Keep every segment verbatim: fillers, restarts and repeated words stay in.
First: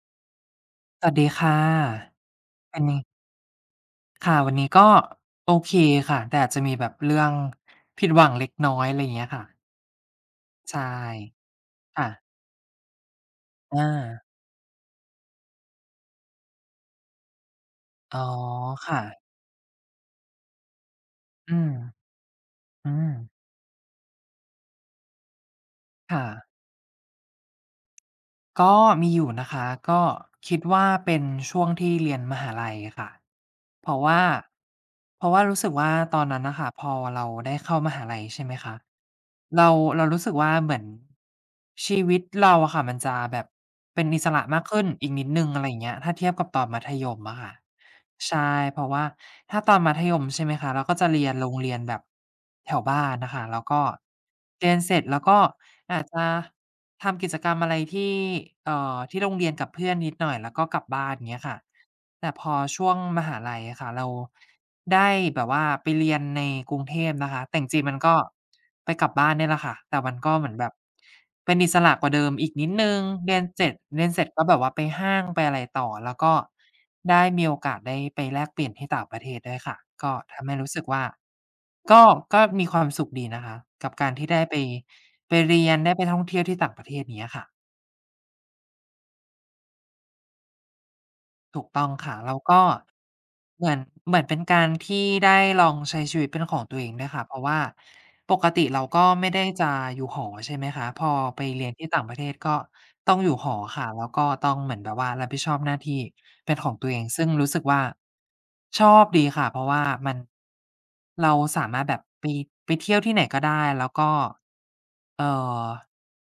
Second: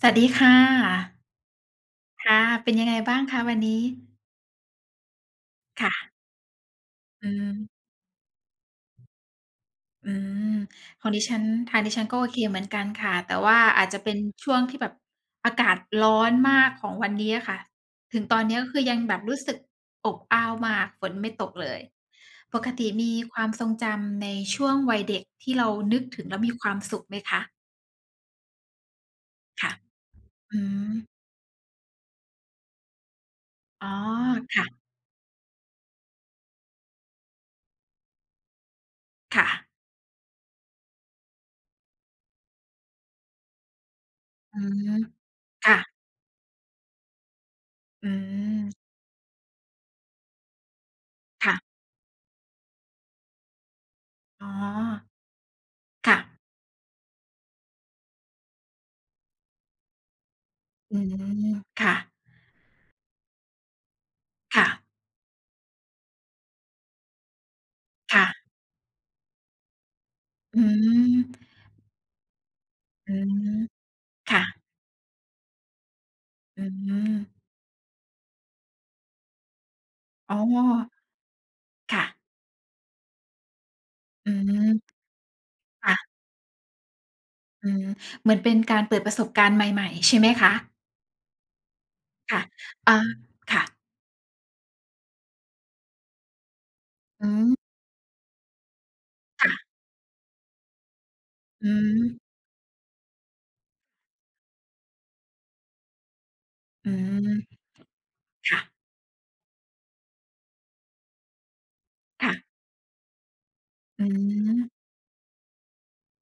สวัสดีค่ะสวัสดีค่ะค่ะ เป็นอันยังไงนี้บ้างคะวันนี้ ค่ะวันนี้ก็โอเคค่ะค่ะแต่อาจจะมีแบบเรื่ออืงมผิดหวังเล็กน้อยอะไรอย่างเงี้ยค่ะอืมใช่ของดิฉันทางดิฉันค่ะก็โอเคเหมือนกันค่ะ แต่ว่าอาจจะเป็นอาช่วงที่แบบอากาศร้อนมากของวันนี้อะค่ะ อ๋ถึองตอนนี้ก็คือยังค่ะแบบรู้สึกอบอ้าวมาก ฝนไม่ตกอืเลมย ปกติอืมมีความทรงจำในช่วงวัยเด็กที่เรานึกถึค่ะ งแล้วมีความสุขไหมคะก็มีอยู่นะคะค่ะ ก็คิอืดว่ามเป็นช่วงที่เรียนมหาลัยค่ะอ๋เพอราะว่าค่ะเพราะว่ารู้สึกว่าตอนนั้นน่ะค่ะพอเราได้เข้ามหาลัยใช่ไหมคะค่ะเราเรารู้สึกว่าเหมือนชีวิตเราอะค่ะมันจะแบบเป็นอิสระอืมากขึ้นมอีกนิดหนึ่งอะไรอย่างเงี้ยค่ะถ้าเทียบกับตอนมัธยมอะค่ะอืใช่เพมราะว่าถ้าตอนมัธยมใช่ไหมคะเราก็จะเรียนโรค่ะงเรียนแบบแถวบ้านน่ะค่ะแล้วก็อ๋อเรียนเสร็จแล้วก็อาจค่ะ จะ ทำกิจกรรมอะไรที่เอ่อที่โรงเรียนกับเพื่อนนิดหน่อยแล้วก็กลับอืบ้านเงี้ยมค่ะ ค่ะแต่พอช่วงมหาลัยอะค่ะเราค่ะได้แบบว่าไปเรียนในกรุงเทพนะคะแต่จริงๆมันก็ค่ะไปกลับบ้านเนี่ยแหละค่ะแต่มันก็เหมือนอืแบบมเป็นอิสระกว่าเดิมอีกนิดหนึ่งอืเรียนมเจ็ดเรียนเสร็จค่ะก็แบบว่าไปห้างไปอะไรต่อแล้วก็อืได้มมีโอกาสได้ไปแลกเปลี่ยนที่ต่างประเทศด้วยค่ะก็อ๋อทำให้รู้สึกว่าก็ค่ะก็มีความสุขดีนะคะกับการที่อืได้ไปมไปเรียนได้ไปค่ะท่องเที่ยวที่ต่างประเทศอย่างเงี้ยค่ะ อืมเหมือนเป็นการเปิดประสบการณ์ใหม่ๆ ใช่ไหมคะถูกต้องค่ะแล้วค่ะก็อาค่ะเหมือนเหมือนเป็นการที่ได้ลองใช้ชีวิตเป็นของตัวเองด้วยค่ะอืเพราะว่ามปกติเราก็ไม่ได้ค่ะจะอยู่หอใช่ไหมคะพอไปเรียอืนที่มต่างประเทศก็ต้องอยู่หอค่ะแล้วก็ต้องเหมือนแบบว่ารับผิดชอบหน้าที่เป็นของตัอืวเองซึ่งรู้สึมกว่าค่ะชอบดีค่ะเพราะว่ามันเราสามารถแบบไปค่ะไปเที่ยวที่ไหนก็ได้แล้วอืก็มเอ่อ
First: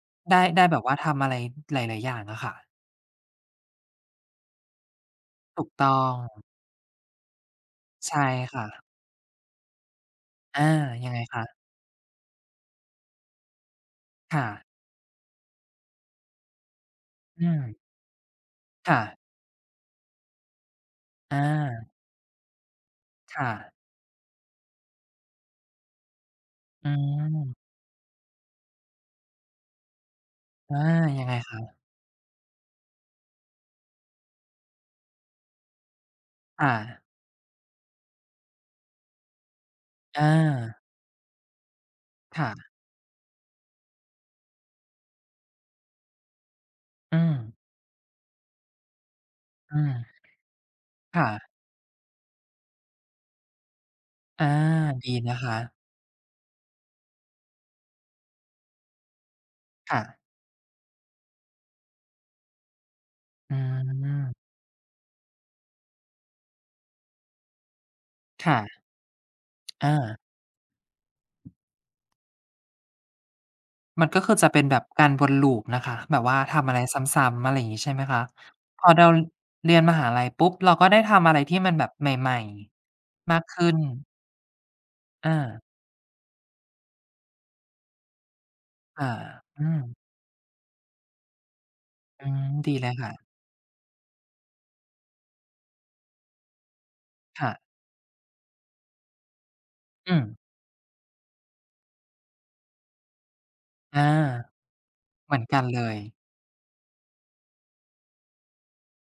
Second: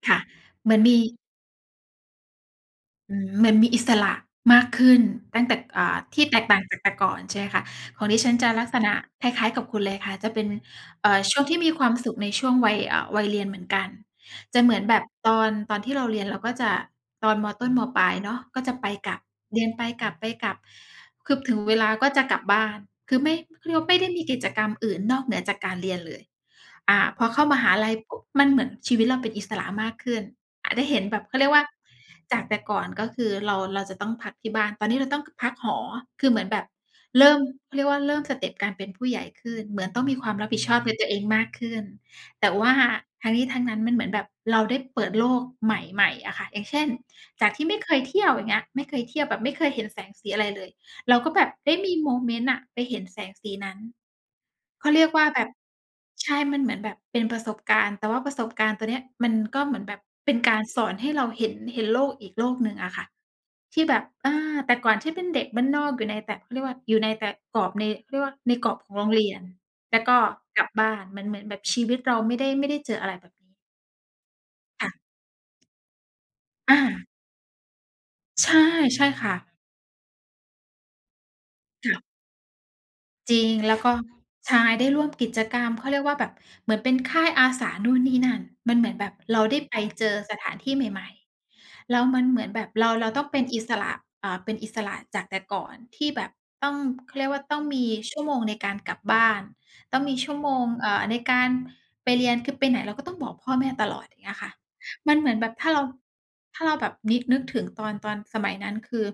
ค่ะได้ได้เหมืแบอนบว่ามี ทำอะไรหลายๆอย่างอะค่ะอืมเหมือนมีอิสระมากขึ้นตั้งแต่ถูกต้อ่าองที่แตกต่างจากแต่ก่อนใช่ค่ะของดิใช่ฉันจะลัค่ะ กษณะคล้ายๆกับคุณเลยค่ะจะเป็นอายัเอ่งอไงช่วงคะที่มีความสุขในช่วงวัยอ่าวัยเรียนเหมือนกันค่ะจะเหมือนแบบตอนตอนที่เราเรียนเราก็จะตอนมอืมต้นมปลายเนาะก็จะไปค่ะกลับเรียนไปกลับไปกลับคืออถึงเวลาาก็จะกลับบ้านคือไม่ค่ะเขาเรียกว่าไม่ได้มีกิจกรรมอื่นนอกเหนือจากการเรียนเลยอือ่าพอเข้ามมหาลัยปุ๊บมันเหมือนชีวิตเราเป็นอิสระมากขึ้น อาจอาจะเห็นแบยับงไงเขาเรียกว่าคะจากแต่ก่อนก็คือเราเราจะต้องพักที่บ้านตอนนี้เราต้องพักหอคือเหมือนแบบค่ะเริ่มเขาเรียกว่าเริ่มสเต็ปการเป็นผู้ใหญ่ขึ้นเหมือนต้องมีคอาวามรับผิดชอบในตัวเองมากขึ้นแต่ค่ะว่าทั้งนี้ทั้งนั้นมันเหมือนแบบเราได้เปิดโลกใหม่ๆอะค่ะอย่างเช่นอืมจากที่ไม่เคยเที่ยวอย่างเงี้ยไม่เคยเที่ยวแบบไม่เคยอืเห็นแสงมสีอะไรเลยเราก็ค่ะแบบได้มีโมเมนต์อะไปเห็นแสงสีนั้น อาเขาเรียกดีว่านะแบบคะใช่มันเหมือนแบบเป็นประสบการณ์ แต่ว่าประสบการณ์ตัวเนี้ยมันก็เหมือนแบบค่ะเป็นการสอนให้เราเห็นเห็นโลกอีกโลกหนึ่งอะค่ะอืที่แบบอามแต่ก่อนที่เป็นเด็กบ้านนอกอยู่ในแต่เขาเรียกว่าอยู่ในแต่กรอบในเขาเรียกว่าในค่ะกรอบของโรงเรียนอาแล้วก็กลับบ้านมันเหมือนแบบชีวิตเราไม่ได้ไม่ได้เจออะไรแบบนี้มันก็คือจะเป็นแบบกาค่ะรวน loop นะคะแบบว่าทำอะอาไรซ้ำๆอะไรอย่างงี้ใช่ไหมคะใช่พอใช่เราค่ะเรียนมหาลัยปุ๊บเราก็ได้ทำอะไรที่มันแบบใค่ะ หม่ๆจมาริกงขึ้แล้นวก็ใช่ได้ร่วมกิอาจกรรมเขาเรียกว่าแบบเหมือนเป็นค่ายอาสานู่นนี่นั่นมันเหมือนแบค่ะบเราได้อืไปมเจอสถานที่ใหม่ๆแล้วมันอืเหมมือนแบบดีเลเรายเราค่ะต้องเป็นอิสระอ่าเป็นอิสระจากแต่ก่อนที่แบบต้องเขาเรียกว่าค่ะต้องมีชั่วโมงในการกลับบ้านต้องอืมีชั่วโมมงเอ่อในการไปเรียนคือไปไหนเราก็ต้องบอกพ่อแม่ตลอดอา อย่างเงี้ยค่ะมันเหเหมือนมือนแบบกันถ้าเลเราย ถ้าเราแบบนินึกถึงตอนตอนสมัยนั้นคือ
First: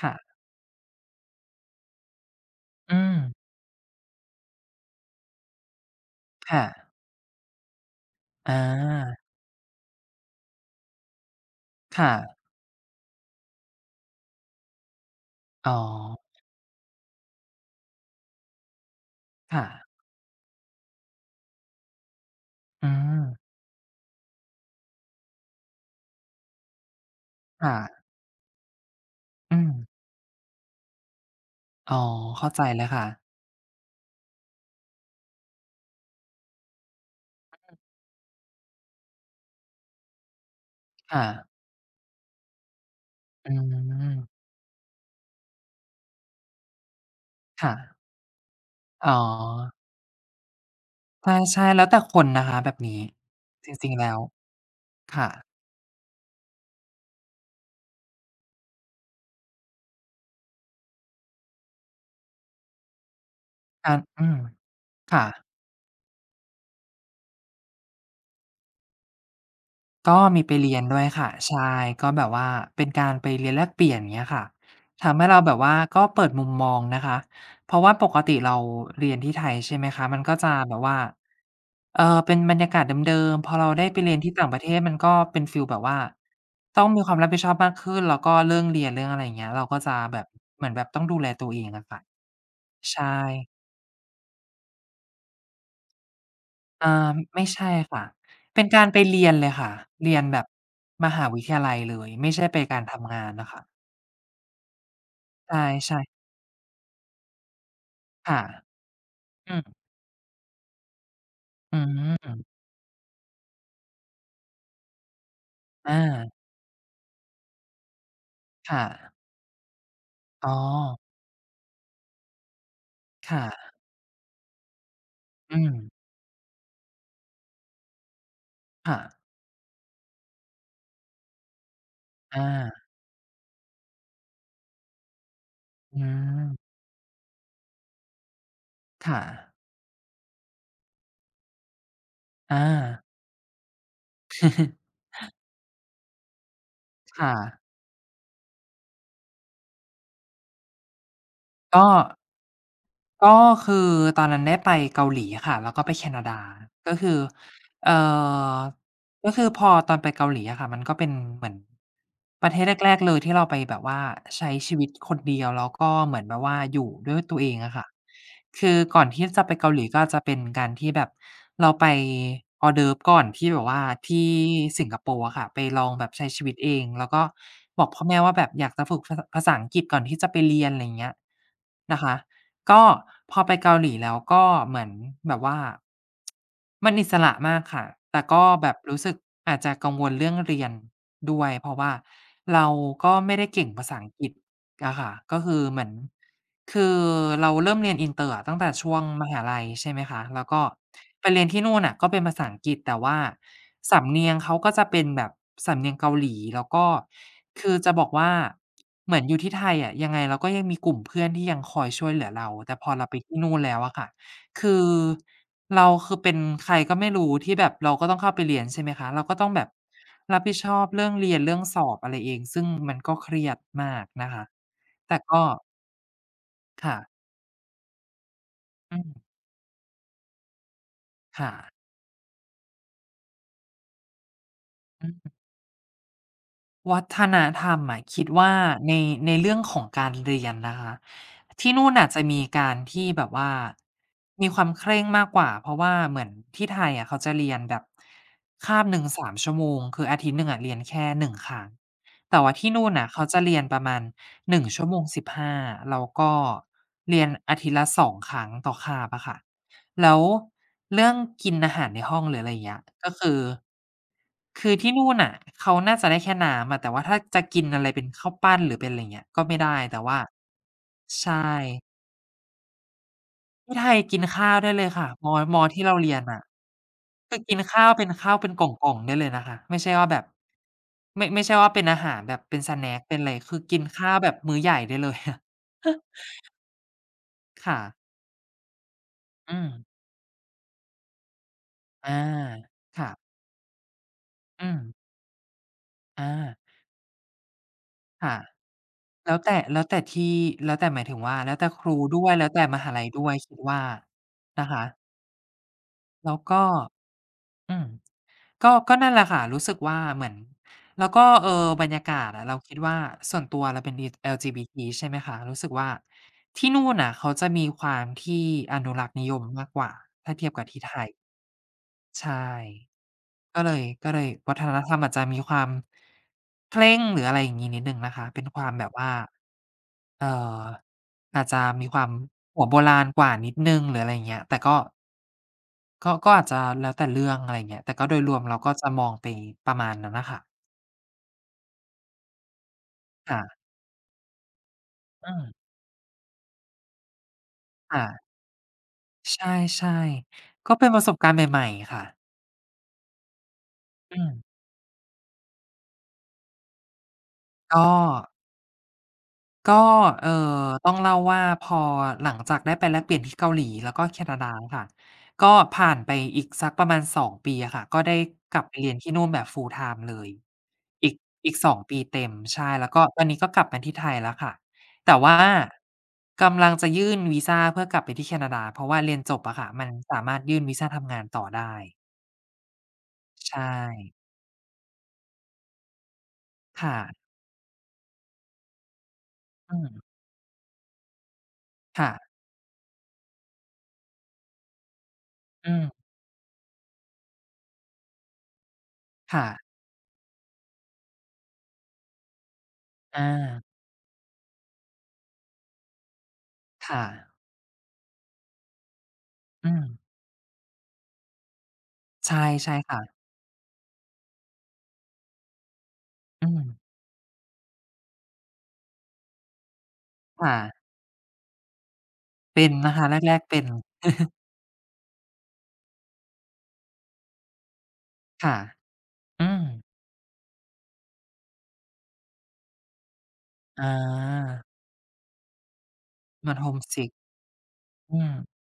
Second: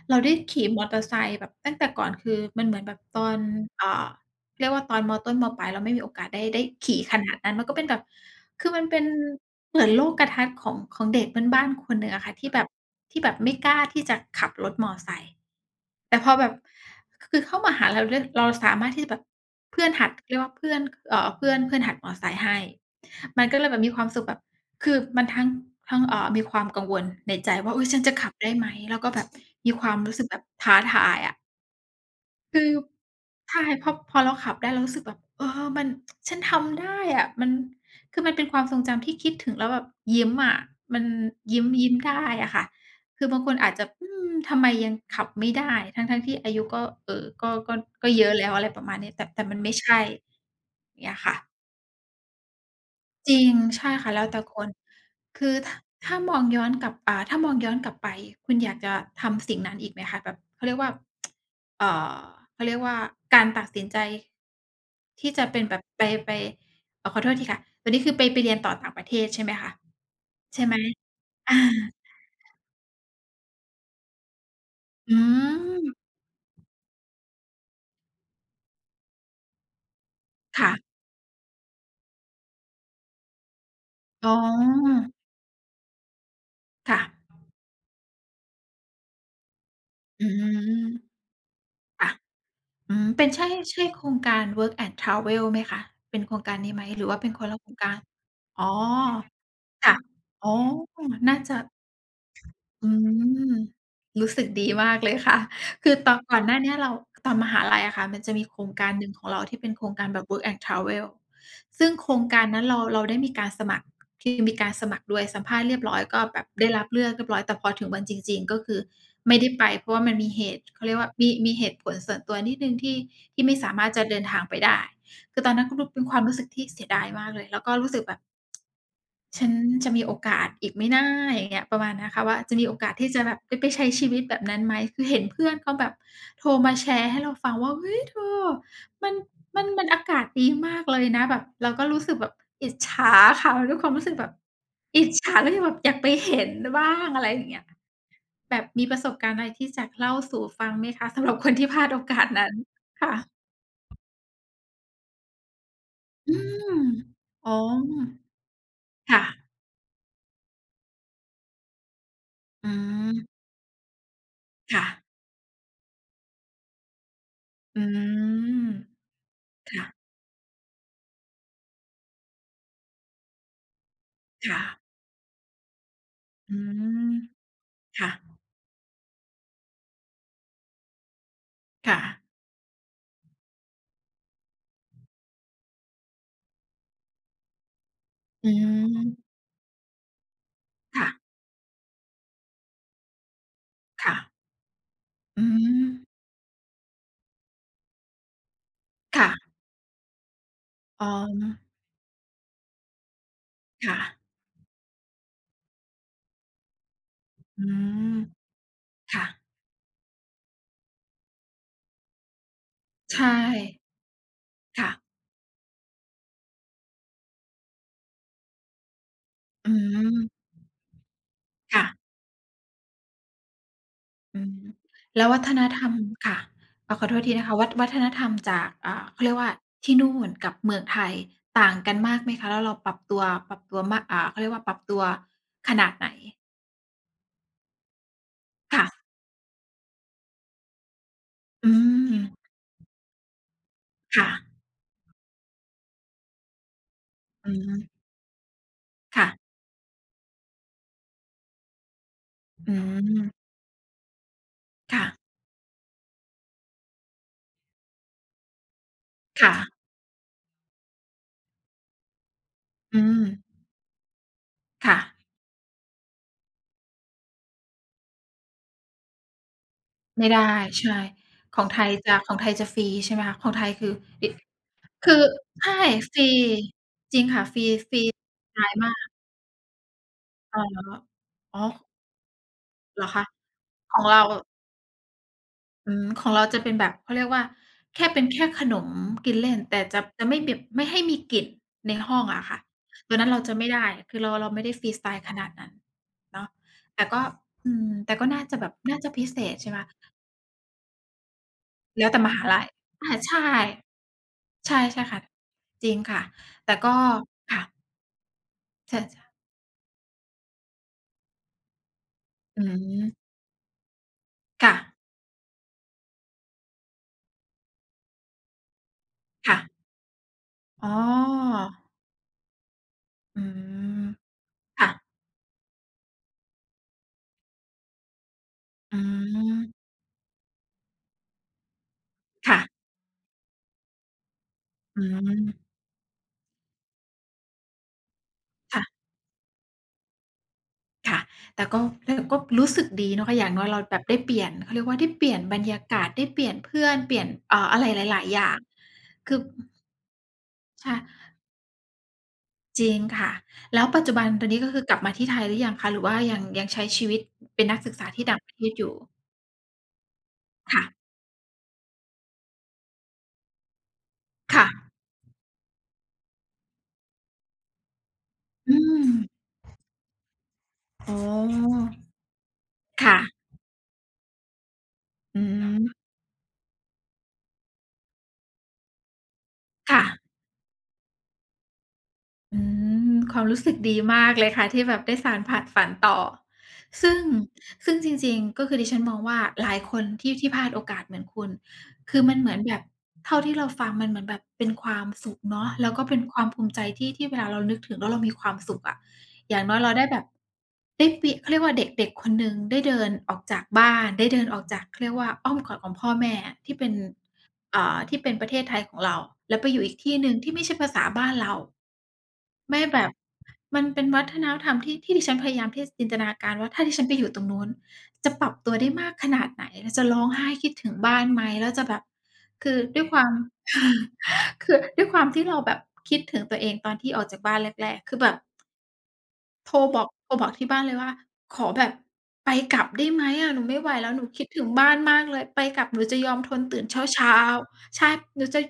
ค่ะ เราได้ขี่มอเตอร์ไซค์แบบตั้งแต่ก่อนคือมันเหมือนแบบอืม ตอนอ่าเรียกว่าตอนมต้นมปลายเราไม่มีโอกาสได้ได้ค่ะขี่ขนาดนั้นมันก็เป็นแบบอาคือมันเป็นเปิดโลกทัศน์ของของเด็กบ้านๆคนหนึ่งค่ะอะค่ะที่แบบที่แบบไม่กล้าที่จะขับรถมอไซค์อ๋อ แต่พอแบบคือเข้ามหาลัยเราเราสามารถที่จะแบบค่ะ เพื่อนหัดเรียกว่าเพื่อนเอ่อเพื่อนเพื่อนหัดมอไซค์ให้อืม มันก็เลยแบบมีความสุขแบบ คือมันทั้งทั้งเอ่อมีความกังวลในใจว่าอุ๊ยฉันค่ะ จะขับได้ไหมแล้วก็แบบอืมีมความรู้สึกแบบท้าทายอะอ๋อ เข้าใจคือเลยค่ะใช่พอพอเราขับได้เรารู้สึกแบบเออมันฉันทำได้อะมันคือมันเป็นความทรงจำที่คิดถึงแล้วแบบยิ้มอะมันค่ะ ยิ้มยิ้มได้อะค่ะคือบางคอืนอาจจะอืมม ทำไมยังขับไม่ได้ทั้งๆที่อายุก็เอ่อก็ก็ค่ะ ก็เยอะแล้วอะไรประมาณอ๋นี้แต่แต่มันไม่อ ใช่อย่างเงี้ยค่ะ ใช่ๆแล้วแต่คนนะคะ แบบนี้จริงจริใช่งๆ ค่ะแล้วแล้วแต่คนค่ะคือถาถ้ามองย้อนกลับอ่าถ้ามองย้อนกลับไปคุณอยากจะทำสิ่งนั้นอีกไหมคะแบบเขาเรียกว่าเอ่อเขาเรียกว่าการตัดสินกาใจรอืมค่ะ ที่จะเป็นแบบไปไปเอ่อขอโทษทีค่ะตัวนี้คือไปไปเรียนต่อต่างประเทศใช่ไหมคะก็มีไปใช่ไหเรีมยนด้วยค่ะอาใช่ก็แบบว่าเป็นการไปเรียนแลกเปลี่ยนอย่างเงี้ยค่ะอืทำให้เราแบบว่าก็มเปิดมุมมองนะคะเพราะว่าปกติเราเรียนที่ไทยใช่ไหมคะมันก็จะค่ะแบบว่าเอ่อเป็นบรรยากาศเดิมๆพอเราได้ไปเรียนอ๋ที่ต่างประเทศมันอก็เป็นฟีลแบบว่าต้องมีความรับค่ะผิดชอบมากขึ้นแล้วก็เรื่องเรียนเรื่องอะไรอย่างเงี้ยเราก็จะแบอืบเหมือนมแบบต้องดูแลตัวเองอะค่ะค่ะอืใช่ มเป็นใช่ใช่โครงการ Work and Travel ไหมคะเป็นโครงการนี้ไหมอหรือาว่าเป็นคไม่นละโครใช่งการค่ะอ๋เป็อ นการไปเรียนเลยค่ะค่ะเรียนแบอ๋บอ มหาน่าวิทจะ ยาลัยเลยไม่ใช่ไปการอืทำงานน่ะม ค่ะรู้สึกดีมากเลยค่ะ ใช่คือใช่ตอนก่อนหน้าเนี้ยเราตอนมหาลัยอะค่ะ มันจะค่ะมีโครงการหนึ่งของเราอืที่เป็นโคมรงการแบบ Work and Travel อืซึ่งโครงการนั้มนเราเราได้มีการสมัคร คือมีการสมัครด้วยสัมภาษณ์เรียบร้ออายก็แบบได้รับเลือกเรียบร้อย แต่พอถึงวันจริงๆ ก็คือค่ะไม่ได้ไปเพราะว่ามันมีเหอ๋อตุ เขาเรียกว่ามีมีเหตุผลส่วนตัวนิดหนึ่งที่ที่ไม่สาค่ะมารถจะเดินทางไปได้คือตอนอืนั้นมก็รู้เป็นความรู้สึกที่เสียดายมากเลยแล้วก็รู้สึกแบบ ค่ะฉันจะมีโอกาสอีกไหมนะอย่างเงี้ยประมาณเนี้ยค่ะว่าอาจะมีโอกาสที่จะแบบได้ไปใช้ชีวิตแบบนั้นไหมคือเห็นเพื่อนเขาแบบอืโทรมามแชร์ให้เราฟังว่าเฮ้ยเธอมันค่ะมันมันอากาศดีมากเลยนะแบบเราก็รู้สึกแบบอิจฉอา าเขาด้วยความรู้สึกแบบ อิจฉาแล้วก็แบบอยากไปเห็นบ้างอะไรค่ะอย่างเงี้ยแบบมีประสบการณ์อะไรที่จะเล่าสู่ฟังไหมคะสำหรับคนที่พลาก็ ดโอกาสนั้นค่ะก็คือตอนนั้นได้ไปเกาหลีค่ะแล้วก็ไปแคนาอืดา มก็คืออ๋อเอ่อค่ะก็คือพอตอนไปเกาหลีอะค่ะมันก็เป็นเหมือนประเทศอืแรกๆเลยที่มเราไปแบบว่าใช้ชีค่ะวิตคนเดียวแล้วก็เหมือนแบบว่าอยู่ด้วยตัวเองอะอืค่ะมคือก่อนที่จะไปเกาหค่ะ ลีก็จะเป็นการที่แบบเราไปออ r s d o e u ก่อนที่แบบว่าที่ค่ะสิงคโปร์อะค่ะไปลองแบบใช้ชีวิตอืเองแล้วมก็บอกพ่อค่ะแม่ว่าแบบอยากจะฝึกภาษาภาษาอังกฤษก่อนที่จะไปเรียนอะไรอย่างเงี้ยค่ะนะคะ ก็พอไปเกาหลีแล้วก็เหมือนแบบว่ามันอิสระมากค่ะ แต่ก็อืแบบรู้สึกมอาจจะกังวลเรื่องเรียนค่ะด้วยเพราะว่าเราก็ไม่ได้เก่งภาษาอังค่ะกฤษ อะค่ะก็อืคือเหมมือนคือเราเริ่มเรียนอินเตอร์อะตั้งแต่ช่วงมหาค่ะลัยใช่ไหมคะแล้วก็อ๋อไปเรียนที่นู่นน่ะก็เป็นภาษาอังกฤษแต่ว่าค่ะสำเนียงเขาก็จะเป็นแบบสำเนียงเกาหลีแล้วก็อืคือจะบอกมว่าเหมือนค่ะอยู่ที่ไทยอะยังไงเราก็ยังมีกลุ่มเพื่อนที่ยังคอยช่วยเหลือเราแต่พอเราไปใช่ที่นู่นแล้วอะค่ะ คือค่ะเราคือเป็นใครก็ไม่รู้ที่แบบเราก็ต้องเข้าไปเรียนใช่ไหมคะเราก็ต้องแบอืบมรับผิดชอบเรื่องเรียนเรื่องสค่ะอบอะไรเองซึ่งมันก็เครียดมากนะอืคะมแต่แล้ววัก็ฒนธรรมค่ะเอาค่ะขอโทษทีนะคะวัฒวัฒนธรรมจากอือ่าเขาเรียมกว่าที่นู่นกับเมืองไทยค่ะ ต่างกันมากไหมคะแล้วเราปรับตัวปรับตัวมากอ่าเขาเรียกว่าปรับตัวขนาดไหนวัฒนธรรมอะคิดว่าค่ะในในเรื่องของการเรียนนะคะอืที่นู่นอาจมจะมีการที่แบบว่าค่ะมีความเคร่งมากกว่าเพราะว่าเหมือนที่ไทยอะเขาจะอืเรียนแบบมคาบหนึ่งสามค่ะชั่วโมงคืออาทิตย์หนึ่งอะเรียนแค่หนึ่งครั้งแต่ว่าอืที่นู่นน่ะเขาจะมเรียนประมาณหนึ่งชั่วโมค่ะงสิบห้าแล้วก็เรียนอาทิตย์ละสองครั้งต่อคาบอะค่ะ ค่ะ แล้วเรื่องกินอาหารในห้องหรืออะไรอย่างเงี้ยอืก็มคือคือที่ค่ะนู่นน่ะเขาน่าจะได้แค่น้ำอะแต่ว่าถ้าจะกินอะไรเป็นข้าวปั้นหรือเป็นอะไรอย่างเงี้ยก็ไม่ได้แต่ว่าไม่ได้ใช่ใช่ของไทยจะของไทยจะฟรีใช่ไหมคะของไทยที่ไทคือยกินอิข้าวได้เลยค่ะคือมอมอใช่ที่เราเรีฟยนรีน่ะจริงคือค่ะกิฟนรีข้าวฟรีเป็นข้าวเป็นกน้ลอยมา่องกๆได้เลยนะคะไม่ใช่ว่าแบบอ๋อไม่ไม่ใช่อ๋อว่าเป็นอาหารแบบเป็นสแน็เหกรอเป็นคะอะไรคือกินของข้าวเราแบบมื้อใหญ่ได้เลย อะอืมของเราจะเป็นแบบเขาเรียกว่าค่ะแค่เป็นแค่ขนมกินเล่นอืมแต่จะจะไม่แบบไม่ให้มีกลิ่นในห้อาองอะค่ะค่ะตัวนั้นเราจะไม่ได้คือเราเราไม่อืได้มฟรีสไตล์ขนาดนั้นอาเนาะแต่ก็อืมแต่ก็ค่ะ น่าจะแบบน่าจะพิแล้เศวษแต่ใช่ไหมแล้วแต่ที่แล้วแต่หมายถึงว่าแล้วแต่ครูแล้วแต่ด้วมยหาแล้วลัแต่ยมหาลัยอาด้วยใช่ คิดว่านะใช่คะใช่ค่ะจริงค่ะแล้วก็แต่ก็ค่ะอืมก็ก็ใช่นั่นแหละค่ะๆรู้สึกว่าเหมือนแล้วก็เอ่อบรรยากาศอะเราอืคิดว่ามส่วนตัวเราเป็นดี ค่ะ แอล จี บี ที ใช่ไหมคะรู้สึกว่าที่นู่นน่ะเขาจะมีความที่อนุรักษ์นิยมมากกค่ะว่าถ้าเทียบกับที่อ๋ไทอย ใช่อืก็เลยมก็เลยวัฒนธค่ะรรมอาจจะมีความเคร่งหรืออะไรอย่างงี้นิดหนึ่งนะคะเป็นความแบบอืว่ามเอ่ออาจจะมีความค่ะหัวโบราณกว่านิดหนึ่งหรืออะไรอย่างเงี้ยแต่ก็อืมก็ก็อาจจะแล้วแต่เรื่องอะไรอย่างเงี้ยแต่ก็โดยรวมเราก็จะมค่ะองไปประมาณนั้นน่ะค่ะค่ะแต่ก็แต่ก็รู้สึกดีเนาะค่ะอย่างน้ค่ะอยเราแบบได้เปลี่ยนเขาเรียกว่าได้เปอืลี่ยนมบรรยากาศได้เปลี่ยนเพื่อนเปลี่ยนเอ่ออะไรค่ะหลายๆอย่างคืใอช่ๆก็เป็นใช่ประสบการณ์ใหม่ๆค่ะจริงค่ะแล้วปัจจุอืบันตอนมนี้ก็คือกลับมาที่ไทยหรือยังคะหรือว่ายังยังใช้ชีวิตเป็นนักก็ ศึกษาที่ต่างประเทศอยู่ก็เอ่อค่ะต้องเล่าว่าพอหลังจากได้ไปแลกเปลี่ยนที่เกาหลีแล้วก็แคนาดาค่ะค่ะก็ผ่านไปอีกสักประมาณสองปีอะค่ะก็ได้กลับอืไปเรียนม ที่นู่นแบบ full time เลยอีอ๋กอีกสองอปีเต็มใช่แล้วก็ค่ะตอนนี้ก็กลับมาที่ไทยแล้วค่ะแต่ว่าอืมกำลังจะยื่นวีซาเพื่อกลับไปที่แคนาดาเพราะว่าเรียนจบอะค่ะมันสาค่ะ มารถยื่นวีซาทำงานต่อได้อืมความใช่รู้สึกดีมากเลยค่ะที่แบบได้สานผ่านฝันต่อค่ะซึ่งซึ่งจริงๆก็คือดิฉันมองว่าหลาอืยคมนที่ที่พลาดโอกาสเหมือนคุณคือค่ะมันเหมือนแบบเท่าที่เราฟังมันเหมือนแบบเป็นความสุขเนาะอืแล้วก็มเป็นความภูมิใจที่ที่เวลาเรานึกถึงแล้วเรามีความสุขอะค่ะอย่างน้อยเราได้แบบได้เปียเขาเรียกว่าเด็กๆคนหนึ่งได้เดินออกจาอากบ้านได้เดินออกจากเขาเรียกว่าอ้อมกอดของพ่อแม่ที่เป็นค่ะอ่าที่เป็นประเทศไทยของเราแล้วไปอือมยู่อีกที่หนึ่งที่ไม่ใช่ภาษาบ้านเรา ใช่ใช่ไม่แบบค่ะมันเป็นวัฒนธรรมที่ที่ดิฉันพยายามที่จะจินตนาอืการม ว่าถ้าดิฉันไปอยู่ตรงนู้นจะปรับตัวได้มากขนาดไหนแล้วจะร้องไห้ค่ะคิดถึงบ้านไหมแล้วจะแบบเป็นคือนะด้วคะยความ แรกๆเป็น คือด้วยความที่เราแบบคิดถึงตัวเองตอนที่ออกจากบ้านแรกๆคือแบบ ค่ะอืมโทรบอกโทรบอกที่บ้านเลยว่าขอแบบไปกลับได้ไหมอะหนูไม่อไหวแล้วหนูคิดาถึงบ้านมากเลยไปกลับหนูจะยอมทมัน นตื่นเ homesick ช้าๆใช่อืมหนูจะ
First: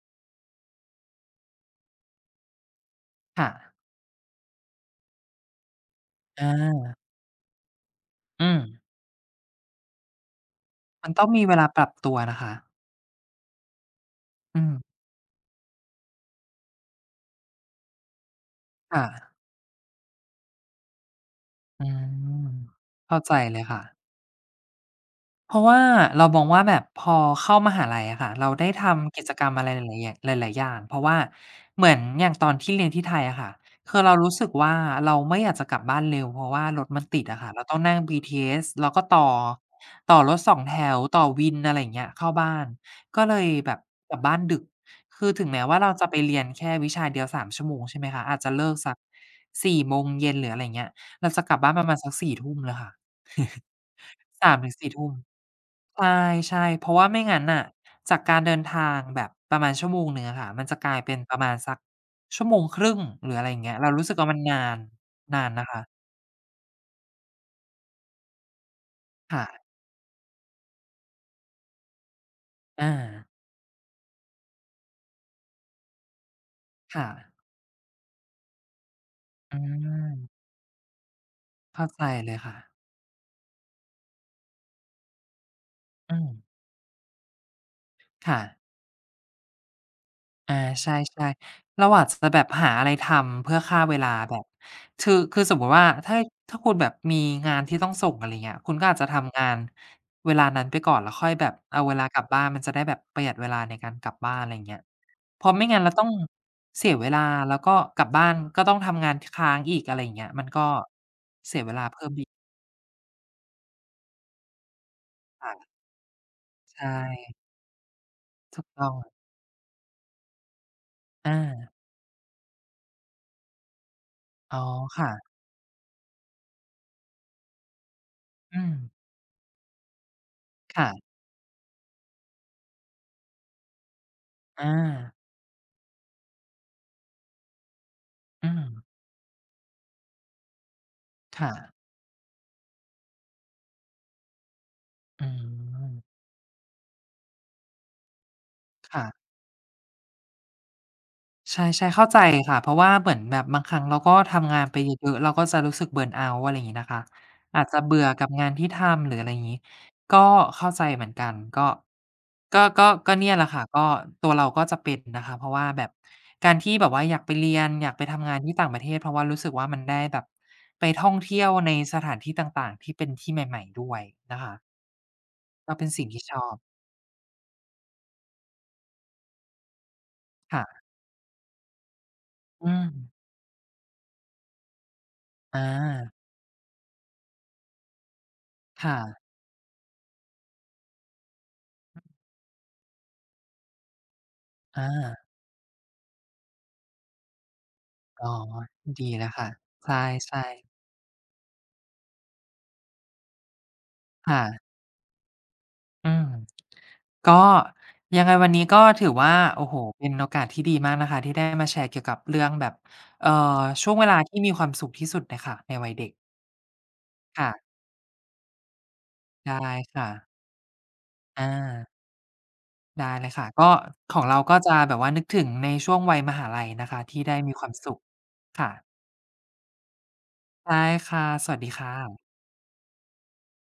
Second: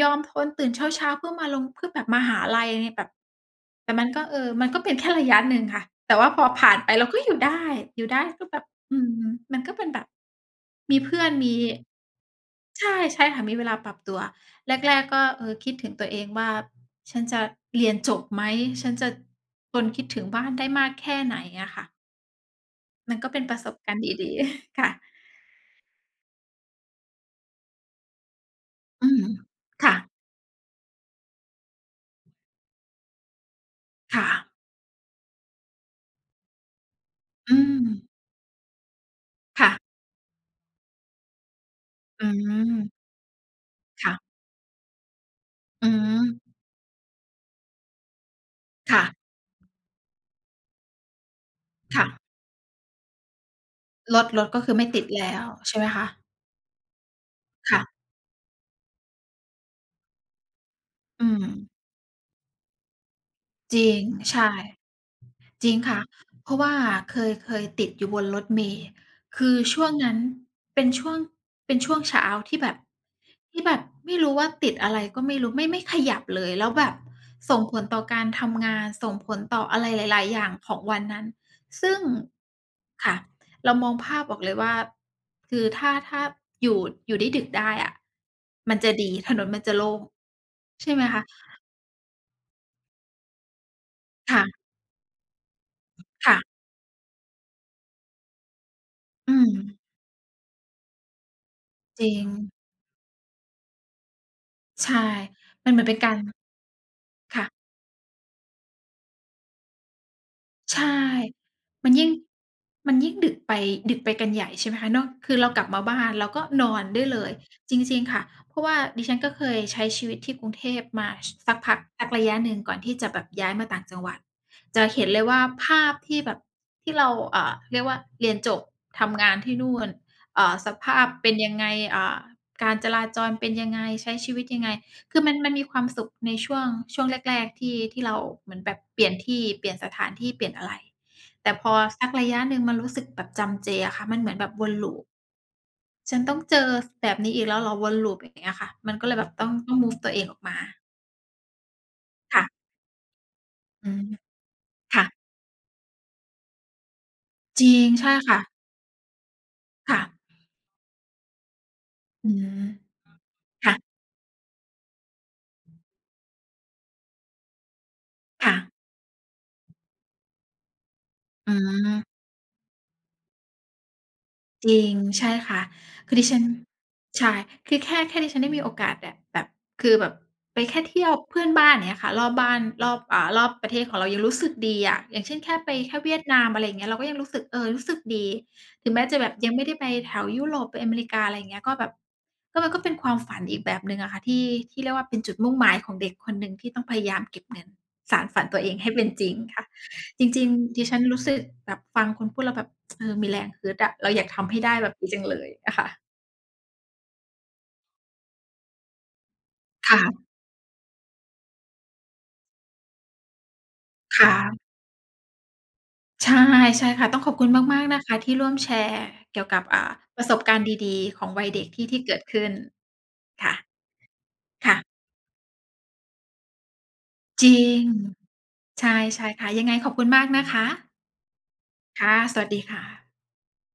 ยอมทนตื่นเช้าๆเพื่อมาลงเพื่อแบบมาหาลัยอะไรแบบค่ะแต่มันก็เออมันก็เป็นแค่ระยะหนึ่งค่ะแต่ว่าพออผ่านไปาเราก็อยู่ได้อยู่ได้ก็อืแบมบอืมมันก็เป็นแบบมีมันเพื่ต้อองนมีเวมีลาปรับตัวนะคะใช่ใช่ค่ะมีเวลาปรับตัวอืแมรกๆก็เออคิดถึงตัวเองว่า ฉันจะเรียนจบไหม ฉันจะค่ะทนคิดถึงบ้านได้มากแค่ไหนอะค่ะอืมมันเข้าก็ใจเป็นปเลระยสบค่ะ การณ์ดีๆ ค่ะเพราะว่าเรามองว่าแบบพอเข้ามหาลัยอะค่ะเราได้อืทำมกิจกรรมอะไรหค่ะลายๆอย่างหลายๆอย่างเพราะว่าเหมือนอย่างตอนที่เรียนที่ไทยอะค่ะคือเราค่ะรู้สึกว่าเราไม่อยากจะกลับบ้านเร็วเพราะว่ารถมันติดอะค่ะอืเราต้องมนั่ง บี ที เอส แล้วก็ต่อค่ะต่อรถสองแถวต่อวินอะไรอย่างเงี้ยอืเข้าบ้านมก็เลยแบบกลับบ้าค่ะนดึกคือถึงแม้ว่าอืเราจะไปมเรียนแค่วิชาเดียวสามชั่วโมงใช่ไหมคะอาจจะเลิกสักค่ะสี่โมงเย็นหรืออะไรอย่างเงี้ยเราจะกลับบ้านประมาณค่ะสักสี่ทุ่มเลยค่ะ รถร ถสามก็ถึคืองไม่สี่ติดทุ่ม แล้วใช่ไหมคะใช่ๆเพราะว่าไม่งั้นน่ะค่ะจากการเดินทางแบบประมาณชั่วโมงหนึ่งอะค่ะมันจะกลายเป็นอืประม มาณสักชั่วโมงครึ่งหรืออะไรอย่างเงี้จยริเราง รู้สึกว่ามันใช่ นานนานจนะริงคะค่ะเพราะว่าเคยเคยติดอยู่บนรถเมล์คือค่ะช่วงนั้นเป็นช่วงเป็นช่วงเช้าที่แบบอาที่แบบไม่รู้ว่าติดอะไรก็ไม่รู้ไม่ไม่ขยับเลยแล้วแบบค่ะส่งผลต่อการทำงานส่งผลอืต่ออะไรหมลายๆอย่างของวันนั้นเข้าซึ่งใจเลยค่ะค่ะเรามองภาพออกเลยว่าคือถ้าอืถ้ามอยู่อยู่ได้ดึกได้อะค่ะ มันจะดีถนนมันจะโล่งอาใชใช่ไหมคะ่ๆเราอาจจะแบบหาอะไรทำเพื่อฆ่าเวลาแบบค่ะคือคือสมมุติว่าถ้าค่ะถ้าคุณแบบมีงานที่ต้องส่งอะไรเงี้ยคุณก็อาจจะอืทำงานมเวลานั้นไปก่อนแล้วค่อยแบบเอาเวจลาริกลับง บ้านมันจะได้แบบประหยัดเวลาในการกลับบ้านอะไรเงี้ยใช่เพราะไม่มันเหงั้มืนอนเราเป็นต้อกางรเสียเวลาแล้วค่ะก็กลับบ้านก็ต้องทำงานค้างอีกอะไรอย่างเงี้ยมันก็ใช่มันยิ่งมันยิ่งดึกไปดึกไปกันใหญ่ใช่ไหมคะนอกคือเรากลับค่ะมาบ้านเราก็นอนใช่ได้เลยจริงๆค่ะเพถูราะกว่าต้องดิฉันก็เคยใช้ชีวิตที่กรุงเทพมาชอาสักพักสักระยะหนึ่งก่อนที่จะแบบย้ายมาต่างจังหวัดอ๋อจะเห็นเลยค่ะว่าภาพที่แบบที่เราเอ่อเรียกว่าเรียนจบอืมทำงานที่นู่นเอ่อสภาพค่ะเป็นยังไงอ่าการจราจรเป็นยังไงใช้ชีวิตยังอาไง คือมันมันมีความสุขในช่วงช่วงแรกๆที่ที่เราเหอืมือนมแบบเปลี่ยนที่เปลี่ยนสถานที่เปลี่ยนอะไรแต่ค่ะพอสักระยะหนึ่งมันรู้สึกแบบจำเจอะค่ะมันเหมือนแบบวนลูปอืมฉันต้องเจอแบบนี้อีกแล้วเหรอวนลูปอย่างเงี้ยค่ะมันก็เลยแบค่ะ บต้องต้องมูฟตัวเองออกมาใช่ใช่เข้าใจค่ะค่ะเพราะว่าเหมือนแบบบางครั้งอืเรามก็ทำงานไปเยค่ะอะๆเราก็จะรู้สึกเบิร์นเอาต์อะไรอย่างงี้นะคะจอาจริจะงเบื่อใช่กับค่ะงานที่ทำหรืออะไรอย่างงี้ค่ะก็เข้าใจเหมือนกันก็อืก็มก็ก็เนี่ยแหละค่ะค่ะก็ตัวเราก็จะเป็นนะคะเพราะว่าแบบการที่แบบว่าอยากไปเรียนอยากไปทำงานที่ค่ะต่างประเทศเพราะว่ารู้สึกว่ามันได้แบบไปท่องเที่ยอืวในสถาม นที่ต่างๆที่เป็นที่ใหม่ๆด้วยนะคะจริงใช่ค่ะคือกดิฉัน็ใช่คือแค่แค่ดิฉันได้มีโอกาสแบบแบบคือแบบไปแค่ค่ะเที่ยวเพื่อนบ้านอย่างเงี้ยค่ะรอบบ้านอืรมอบอ่ารอบประเทศของเรายังรู้สึกดีอะอย่างเช่นแค่อาไปแค่เวียดนามอะไรอย่างเงี้ยเราก็ยังรู้สึกเออรู้สึกดีถึงค่ะแม้จะแบบยังไม่ได้ไปแถวยุโรปไปอเมริกาอะไรอย่างเงี้ยก็แบบก็มันก็เป็นความฝันอีกแบบหนึ่งอะค่ะที่ที่อาเรียกว่าเป็นจุดมุ่งหมายของเด็กคนหนึ่งที่ต้องพยายามเก็บเงินสานอ๋อฝันตัวเองให้เป็นดีจแล้ริวงค่ะค่ะ ใจริช่งๆ ๆดิฉันรู้สึกแบบฟังคุณพูดแล้วแบบ เออมีแรงฮึดอะเราอยากค่ะทำให้ได้แบบนี้จังเลยอะค่ะอืมก็ยังไงวันนี้ก็ถือว่าโอ้โฮเป็นโอค่ะกาสที่ดีมากนะคะที่ได้มาแชร์เกี่ยวกับเรื่องแบบเอ่อช่วงเวลาค่ะที่มีความสุขที่สุดน่ะค่ะในวัยเด็กใช่ใช่ค่ะต้องขอบคุณค่ะมากๆนะคะที่ร่วมแชร์เกี่ยวกับได้อ่าค่ะประสบการณ์ดีๆของวัยเด็กที่อาที่เกิดขึ้นได้เลยค่ะค่ะก็ของเราก็จะแบค่ะบว่านึกถึงในช่วงวัยมหาลัยนะคะที่ได้จมีคริวามงสุขค่ะใช่ใช่ค่ะยังไงขอบคุณมากนะคะได้ค่ะสวัสดีค่ะค่ะสวัสดีค่ะ